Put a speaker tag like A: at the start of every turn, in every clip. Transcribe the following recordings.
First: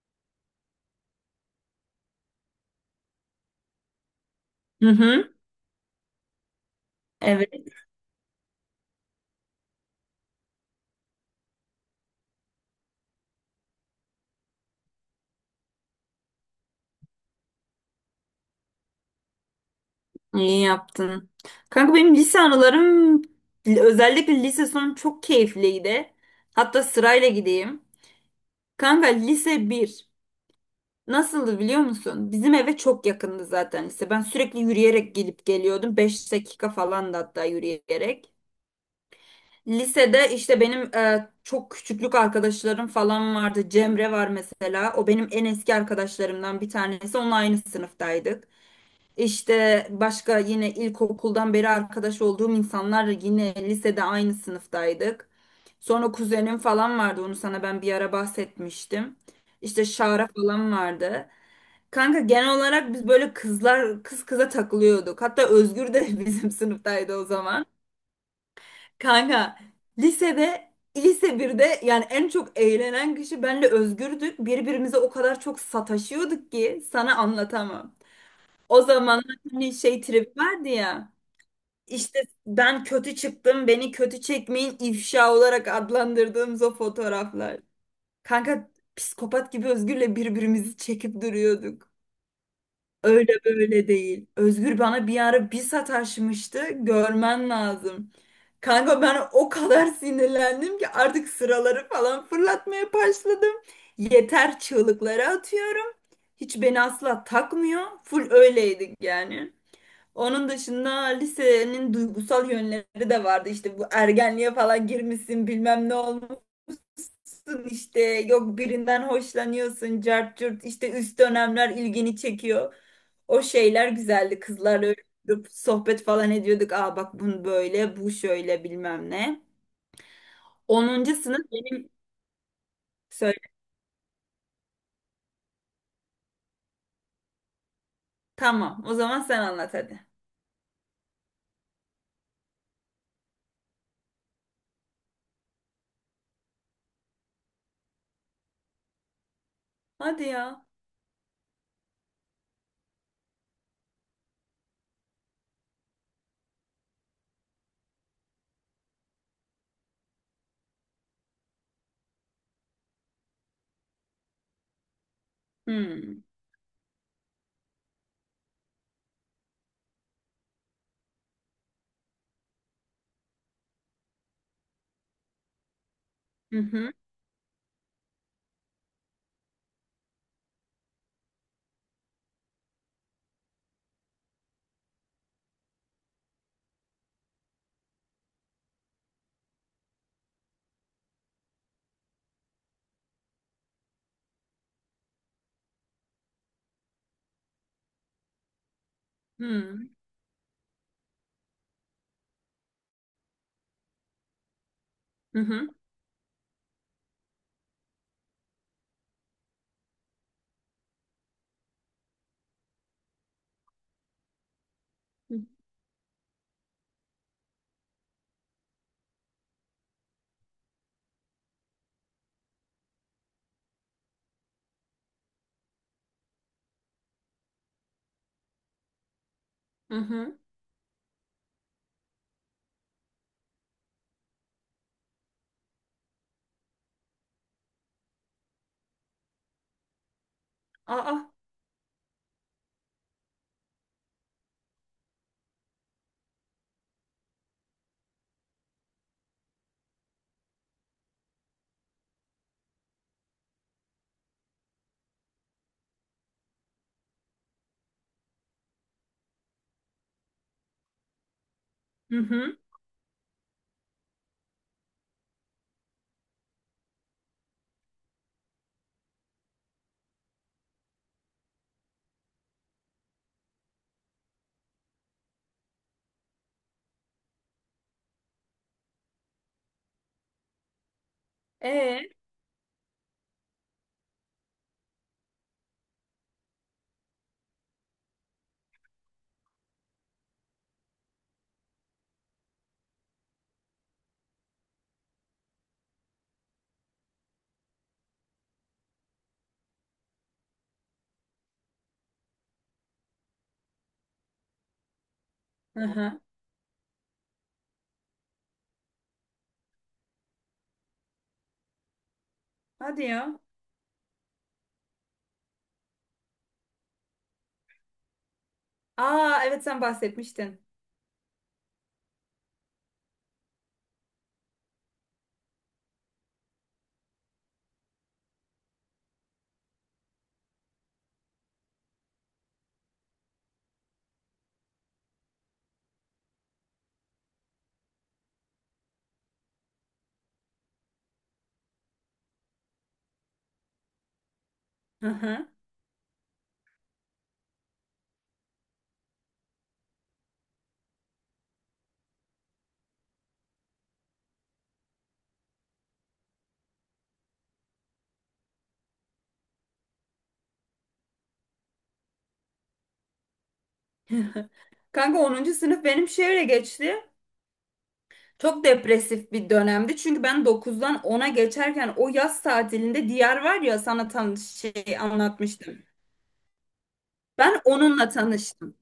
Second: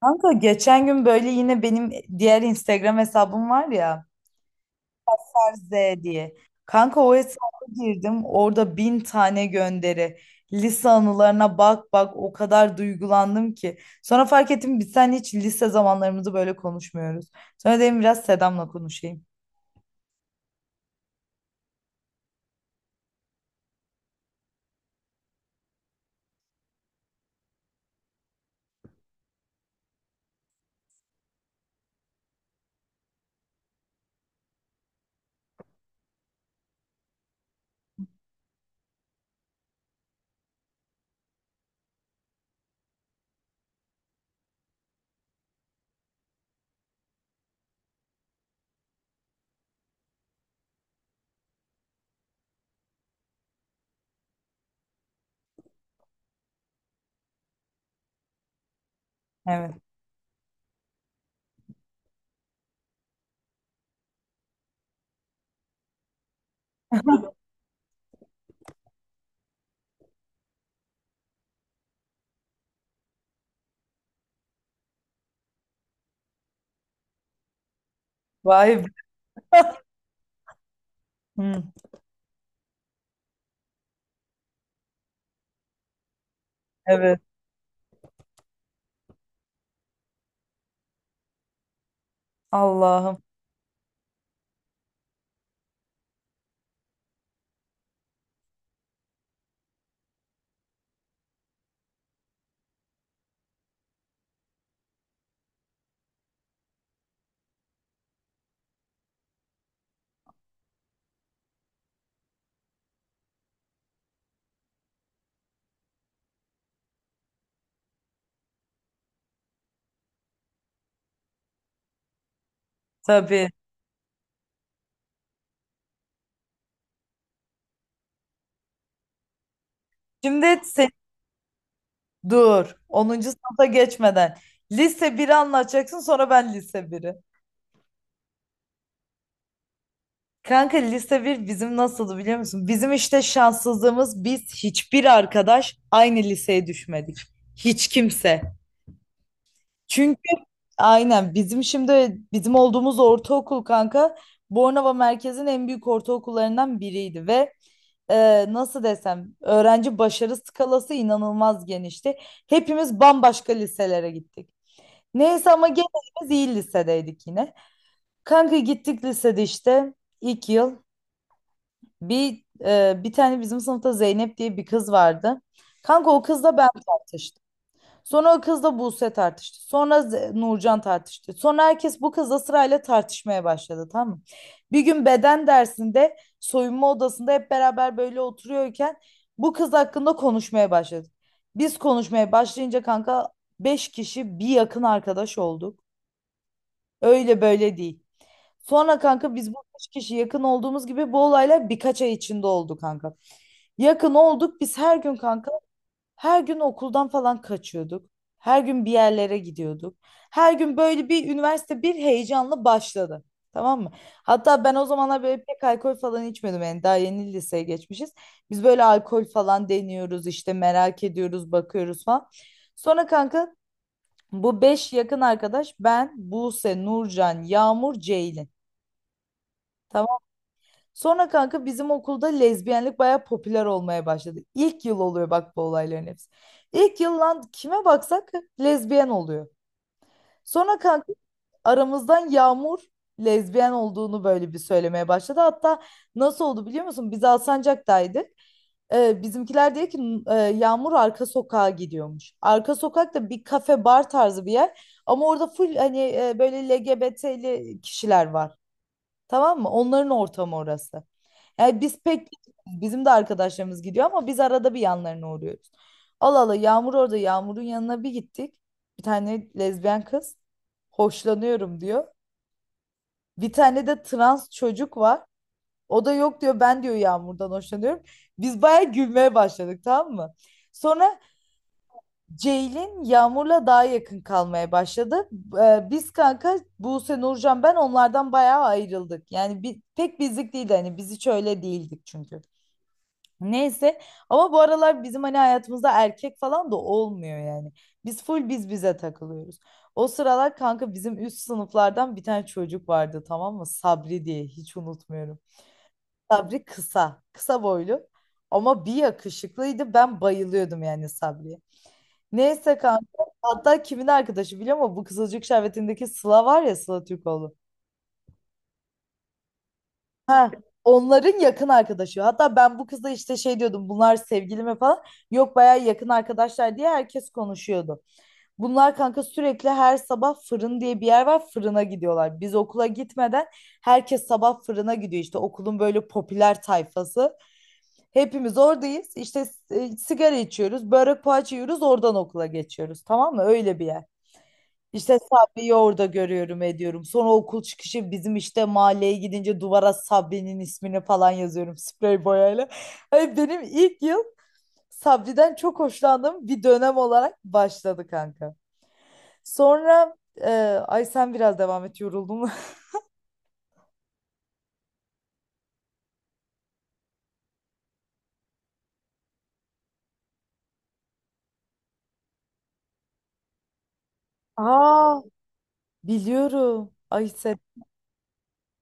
A: Kanka geçen gün böyle yine benim diğer Instagram hesabım var ya
B: Hı hı.
A: Z diye. Kanka o
B: Evet,
A: hesaba girdim orada bin tane gönderi. Lise anılarına bak bak o kadar duygulandım ki. Sonra fark ettim biz sen hiç lise zamanlarımızı böyle konuşmuyoruz. Sonra dedim biraz Sedam'la konuşayım.
B: iyi yaptın. Kanka benim lise anılarım özellikle lise sonu çok keyifliydi. Hatta sırayla gideyim. Kanka lise bir nasıldı biliyor musun? Bizim eve çok yakındı zaten lise. Ben sürekli yürüyerek gelip geliyordum. Beş dakika falan da hatta yürüyerek. Lisede işte benim çok küçüklük arkadaşlarım falan vardı. Cemre var mesela. O benim en eski arkadaşlarımdan bir tanesi. Onunla aynı sınıftaydık. İşte başka yine ilkokuldan beri arkadaş olduğum insanlar yine lisede aynı sınıftaydık. Sonra kuzenim falan vardı onu sana ben bir ara bahsetmiştim.
A: Evet.
B: İşte Şara falan vardı. Kanka genel olarak biz böyle kızlar kız kıza takılıyorduk. Hatta Özgür de bizim sınıftaydı o zaman. Kanka lisede lise birde yani en çok eğlenen kişi benle Özgür'dük. Birbirimize o kadar çok sataşıyorduk ki sana anlatamam.
A: Vay
B: O
A: be.
B: zaman hani şey trip vardı ya.
A: Hı,
B: İşte ben kötü çıktım, beni kötü çekmeyin ifşa olarak adlandırdığımız o
A: evet.
B: fotoğraflar. Kanka psikopat gibi Özgür'le birbirimizi çekip duruyorduk.
A: Allah'ım.
B: Öyle böyle değil. Özgür bana bir ara bir sataşmıştı. Görmen lazım. Kanka ben o kadar sinirlendim ki artık sıraları falan fırlatmaya başladım. Yeter çığlıkları atıyorum. Hiç beni asla takmıyor. Full öyleydik yani. Onun dışında lisenin duygusal yönleri de vardı. İşte bu ergenliğe falan girmişsin, bilmem ne olmuşsun işte yok birinden hoşlanıyorsun, cart curt işte üst dönemler ilgini çekiyor. O
A: Tabii.
B: şeyler güzeldi. Kızlarla öyle oturup sohbet falan ediyorduk. Aa bak bunu böyle, bu şöyle bilmem ne.
A: Şimdi sen
B: Onuncu sınıf.
A: dur. Onuncu
B: Söyle.
A: sınıfa geçmeden. Lise biri anlatacaksın sonra ben lise biri.
B: Tamam. O zaman sen anlat hadi.
A: Kanka lise bir bizim nasıldı biliyor musun? Bizim işte şanssızlığımız biz hiçbir arkadaş aynı liseye düşmedik. Hiç kimse. Çünkü
B: Hadi ya.
A: aynen bizim şimdi bizim olduğumuz ortaokul kanka Bornova merkezin en büyük ortaokullarından biriydi ve nasıl desem öğrenci başarı skalası inanılmaz genişti. Hepimiz bambaşka liselere gittik. Neyse ama
B: Hmm.
A: genelimiz iyi lisedeydik yine. Kanka gittik lisede işte ilk yıl. Bir tane bizim sınıfta Zeynep diye bir kız vardı. Kanka o kızla
B: Hı
A: ben
B: hı.
A: tartıştım. Sonra o kızla Buse tartıştı. Sonra Nurcan tartıştı. Sonra herkes bu kızla sırayla tartışmaya başladı tamam mı? Bir gün beden dersinde soyunma odasında hep beraber böyle oturuyorken bu kız hakkında konuşmaya başladık. Biz konuşmaya başlayınca kanka 5 kişi bir yakın arkadaş olduk. Öyle böyle değil. Sonra kanka biz bu 5
B: Hmm.
A: kişi yakın olduğumuz gibi bu olaylar birkaç ay içinde oldu kanka. Yakın olduk biz her gün
B: Hı
A: kanka.
B: hı.
A: Her gün okuldan falan kaçıyorduk. Her gün bir yerlere gidiyorduk. Her gün böyle bir üniversite bir heyecanla başladı. Tamam mı? Hatta ben o zamanlar
B: Hı hı.
A: böyle pek alkol falan içmiyordum. Yani daha yeni liseye geçmişiz. Biz böyle alkol falan deniyoruz işte merak ediyoruz bakıyoruz falan. Sonra kanka bu beş yakın arkadaş ben, Buse, Nurcan, Yağmur, Ceylin.
B: Hı
A: Tamam.
B: hı.
A: Sonra kanka bizim okulda lezbiyenlik bayağı popüler olmaya başladı. İlk yıl oluyor bak bu olayların hepsi. İlk yıl lan kime baksak lezbiyen oluyor. Sonra kanka
B: Aa.
A: aramızdan Yağmur lezbiyen olduğunu böyle bir söylemeye başladı. Hatta nasıl oldu biliyor musun? Biz Alsancak'taydık. Bizimkiler diyor ki Yağmur arka sokağa gidiyormuş. Arka sokak da bir kafe bar tarzı bir yer. Ama orada full hani böyle LGBT'li kişiler var. Tamam mı? Onların ortamı orası. Yani biz
B: Hı
A: pek
B: hı.
A: bizim de arkadaşlarımız gidiyor ama biz arada bir yanlarına uğruyoruz. Allah Allah Yağmur orada Yağmur'un yanına bir gittik. Bir tane lezbiyen kız hoşlanıyorum diyor. Bir tane de trans çocuk var. O da yok diyor ben diyor Yağmur'dan hoşlanıyorum. Biz bayağı gülmeye başladık tamam mı? Sonra
B: E. Hı.
A: Ceylin Yağmur'la daha yakın kalmaya başladı. Biz kanka Buse, Nurcan ben onlardan bayağı ayrıldık. Yani pek bizlik değildi hani biz hiç öyle değildik çünkü. Neyse ama bu aralar bizim hani hayatımızda erkek falan da olmuyor yani. Biz full biz bize takılıyoruz. O sıralar kanka bizim üst sınıflardan bir tane çocuk vardı tamam mı? Sabri diye hiç unutmuyorum.
B: Ee? Hı.
A: Sabri kısa, kısa boylu ama bir yakışıklıydı. Ben bayılıyordum yani Sabri'ye. Neyse
B: Hadi
A: kanka.
B: ya.
A: Hatta kimin arkadaşı biliyor musun? Bu Kızılcık Şerbeti'ndeki Sıla var ya Sıla Türkoğlu.
B: Aa evet sen
A: Ha,
B: bahsetmiştin.
A: onların yakın arkadaşı. Hatta ben bu kızla işte şey diyordum. Bunlar sevgili mi falan. Yok bayağı yakın arkadaşlar diye herkes konuşuyordu. Bunlar kanka sürekli her sabah fırın diye bir yer var. Fırına gidiyorlar. Biz okula gitmeden herkes sabah fırına gidiyor. İşte. Okulun böyle popüler tayfası. Hepimiz oradayız. İşte sigara içiyoruz. Börek poğaça yiyoruz. Oradan okula geçiyoruz. Tamam mı? Öyle bir yer.
B: Hı
A: İşte
B: hı.
A: Sabri'yi orada görüyorum ediyorum. Sonra okul çıkışı bizim işte mahalleye gidince duvara Sabri'nin ismini falan yazıyorum sprey boyayla. Hani benim ilk yıl Sabri'den çok hoşlandığım bir dönem olarak başladı kanka. Sonra e, ay sen biraz devam et yoruldum.
B: Kanka 10. sınıf benim şöyle geçti. Çok depresif bir dönemdi. Çünkü ben dokuzdan ona geçerken o yaz tatilinde Diyar var ya sana tanış şey
A: Aa
B: anlatmıştım.
A: biliyorum. Ay sen
B: Ben onunla tanıştım.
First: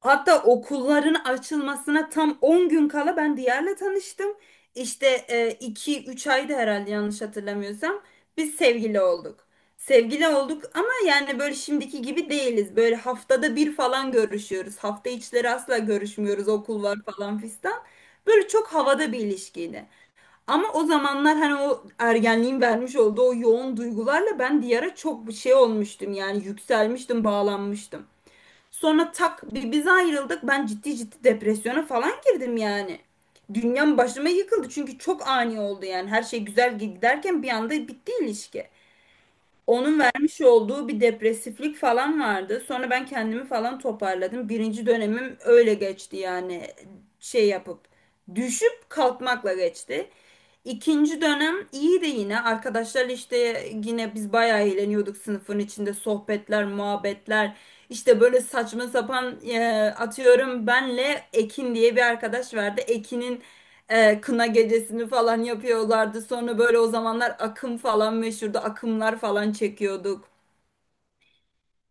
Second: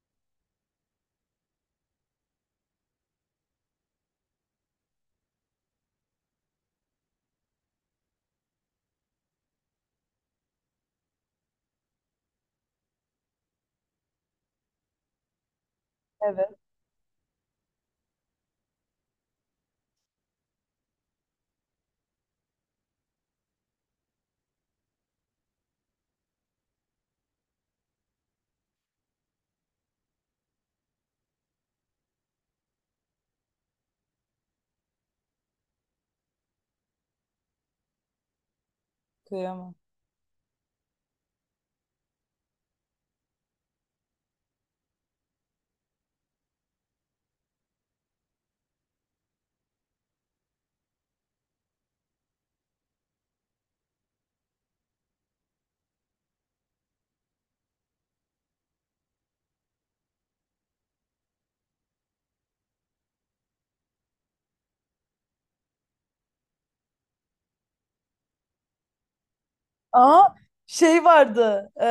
B: Hatta okulların açılmasına tam 10 gün kala ben Diyar'la tanıştım. İşte 2-3 ayda herhalde yanlış hatırlamıyorsam biz sevgili olduk. Sevgili olduk ama yani böyle şimdiki gibi değiliz. Böyle haftada bir falan görüşüyoruz. Hafta içleri asla görüşmüyoruz.
A: evet
B: Okul var falan fistan. Böyle çok havada bir ilişkiydi. Ama o zamanlar hani o ergenliğin vermiş olduğu o yoğun duygularla ben Diyar'a çok bir şey olmuştum. Yani yükselmiştim, bağlanmıştım. Sonra tak biz ayrıldık. Ben ciddi ciddi depresyona falan girdim yani. Dünyam başıma yıkıldı çünkü çok ani oldu yani. Her şey güzel giderken bir anda bitti ilişki.
A: kıyamam.
B: Onun vermiş olduğu bir depresiflik falan vardı. Sonra ben kendimi falan toparladım. Birinci dönemim öyle geçti yani şey yapıp düşüp kalkmakla geçti. İkinci dönem iyi de yine arkadaşlar işte yine biz bayağı eğleniyorduk sınıfın içinde sohbetler, muhabbetler. İşte böyle saçma sapan atıyorum benle Ekin diye bir arkadaş vardı. Ekin'in kına gecesini falan yapıyorlardı. Sonra böyle o zamanlar akım falan meşhurdu. Akımlar falan
A: Aa
B: çekiyorduk.
A: şey vardı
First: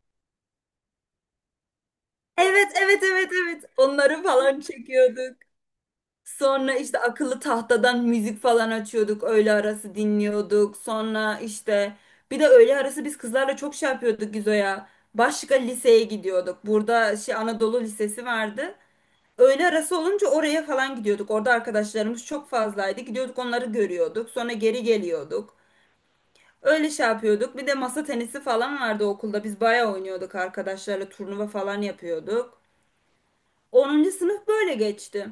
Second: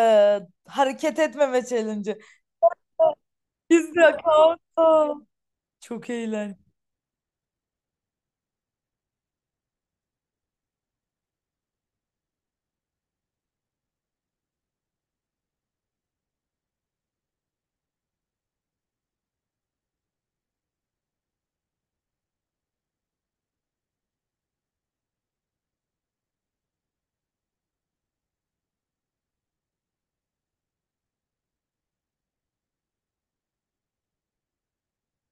A: hareket etmeme challenge'ı.
B: Evet, evet, evet, evet.
A: Biz de
B: Onları falan
A: kanka.
B: çekiyorduk.
A: Çok eğlenceli.
B: Sonra işte akıllı tahtadan müzik falan açıyorduk. Öğle arası dinliyorduk. Sonra işte bir de öğle arası biz kızlarla çok şey yapıyorduk Gizo'ya. Başka liseye gidiyorduk. Burada şey Anadolu Lisesi vardı. Öğle arası olunca oraya falan gidiyorduk. Orada arkadaşlarımız çok fazlaydı. Gidiyorduk onları görüyorduk. Sonra geri geliyorduk. Öyle şey yapıyorduk. Bir de masa tenisi falan vardı okulda. Biz bayağı oynuyorduk arkadaşlarla turnuva falan yapıyorduk. Onuncu sınıf böyle geçti.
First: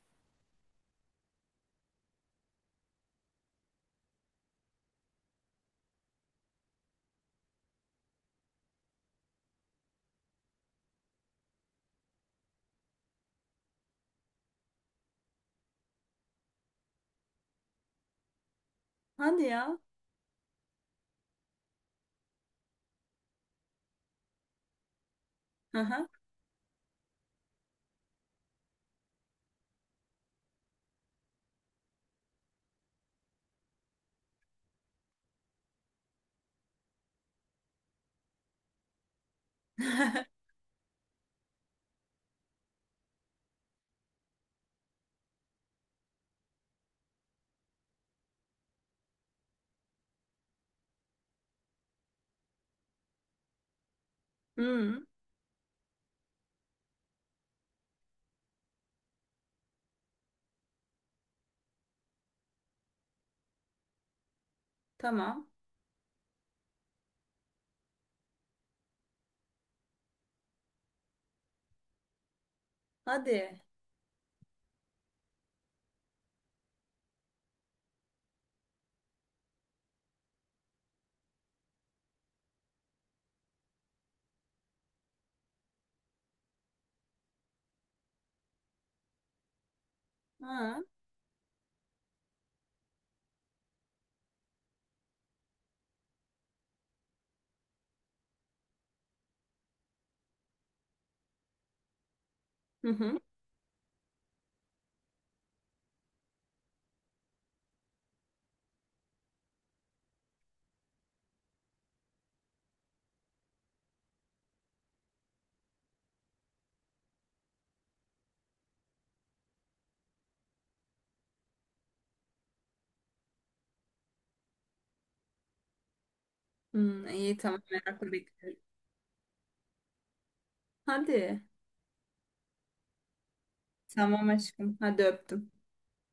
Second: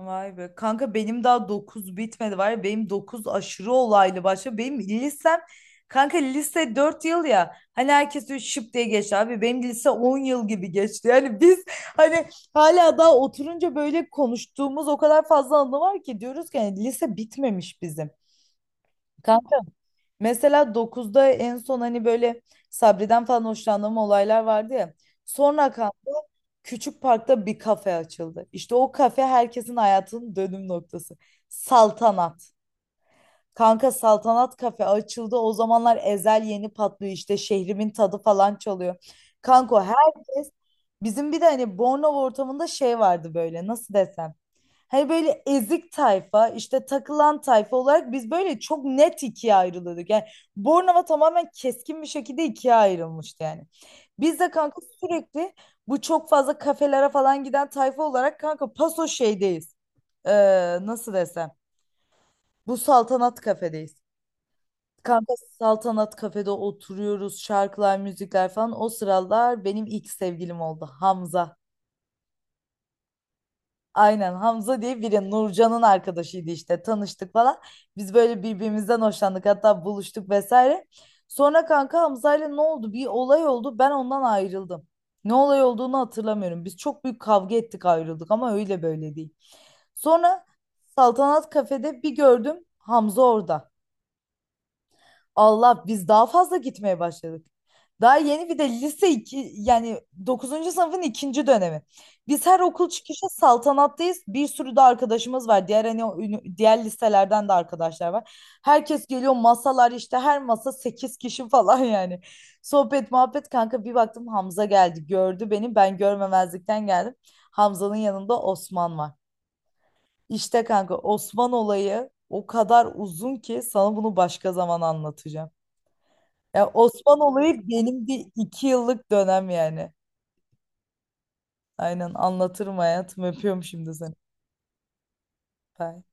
A: Vay be. Kanka benim daha 9 bitmedi var ya benim 9 aşırı olaylı başlıyor. Benim lisem kanka lise 4 yıl ya hani herkes diyor şıp diye geçti abi benim lise 10 yıl gibi geçti. Yani biz hani hala daha oturunca böyle konuştuğumuz o kadar fazla anı var ki diyoruz ki hani lise bitmemiş bizim.
B: Hadi
A: Kanka
B: ya.
A: mesela dokuzda en son hani böyle Sabri'den falan hoşlandığım olaylar vardı ya. Sonra
B: Hı hı.
A: kanka küçük parkta bir kafe açıldı. İşte o kafe herkesin hayatının dönüm noktası. Saltanat. Kanka Saltanat kafe açıldı. O zamanlar Ezel yeni patlıyor işte şehrimin tadı falan çalıyor. Kanka herkes bizim bir de hani Bornova ortamında şey vardı böyle nasıl desem. Hani böyle ezik tayfa, işte takılan tayfa olarak biz böyle çok net ikiye ayrılıyorduk. Yani Bornova tamamen keskin bir şekilde ikiye ayrılmıştı yani. Biz de kanka
B: Hmm,
A: sürekli bu çok fazla kafelere falan giden tayfa olarak kanka paso şeydeyiz. Ee, Nasıl desem? Bu saltanat kafedeyiz. Kanka
B: tamam.
A: saltanat kafede oturuyoruz, şarkılar, müzikler falan. O sıralar benim ilk sevgilim oldu Hamza.
B: Hadi.
A: Aynen Hamza diye biri Nurcan'ın arkadaşıydı işte tanıştık falan. Biz böyle birbirimizden hoşlandık hatta buluştuk vesaire. Sonra kanka Hamza'yla ne oldu? Bir olay oldu ben ondan ayrıldım. Ne olay olduğunu hatırlamıyorum. Biz çok büyük kavga ettik ayrıldık ama öyle böyle değil. Sonra
B: Ha.
A: Saltanat Kafe'de bir gördüm Hamza orada. Allah biz daha fazla gitmeye başladık. Daha yeni bir de lise 2, yani dokuzuncu sınıfın ikinci dönemi. Biz her okul
B: Hı hı.
A: çıkışı saltanattayız. Bir sürü de arkadaşımız var. Diğer hani o diğer liselerden de arkadaşlar var. Herkes geliyor masalar işte her masa 8 kişi falan yani. Sohbet muhabbet kanka bir baktım Hamza geldi gördü beni ben görmemezlikten geldim. Hamza'nın yanında Osman var. İşte kanka Osman olayı o kadar uzun ki sana bunu başka zaman anlatacağım. Ya
B: Hmm,
A: Osman
B: iyi tamam
A: olayı benim
B: merakla
A: bir
B: bekliyorum.
A: iki yıllık dönem yani.
B: Hadi.
A: Aynen anlatırım hayatım. Öpüyorum şimdi seni.
B: Tamam aşkım. Hadi öptüm.
A: Bye.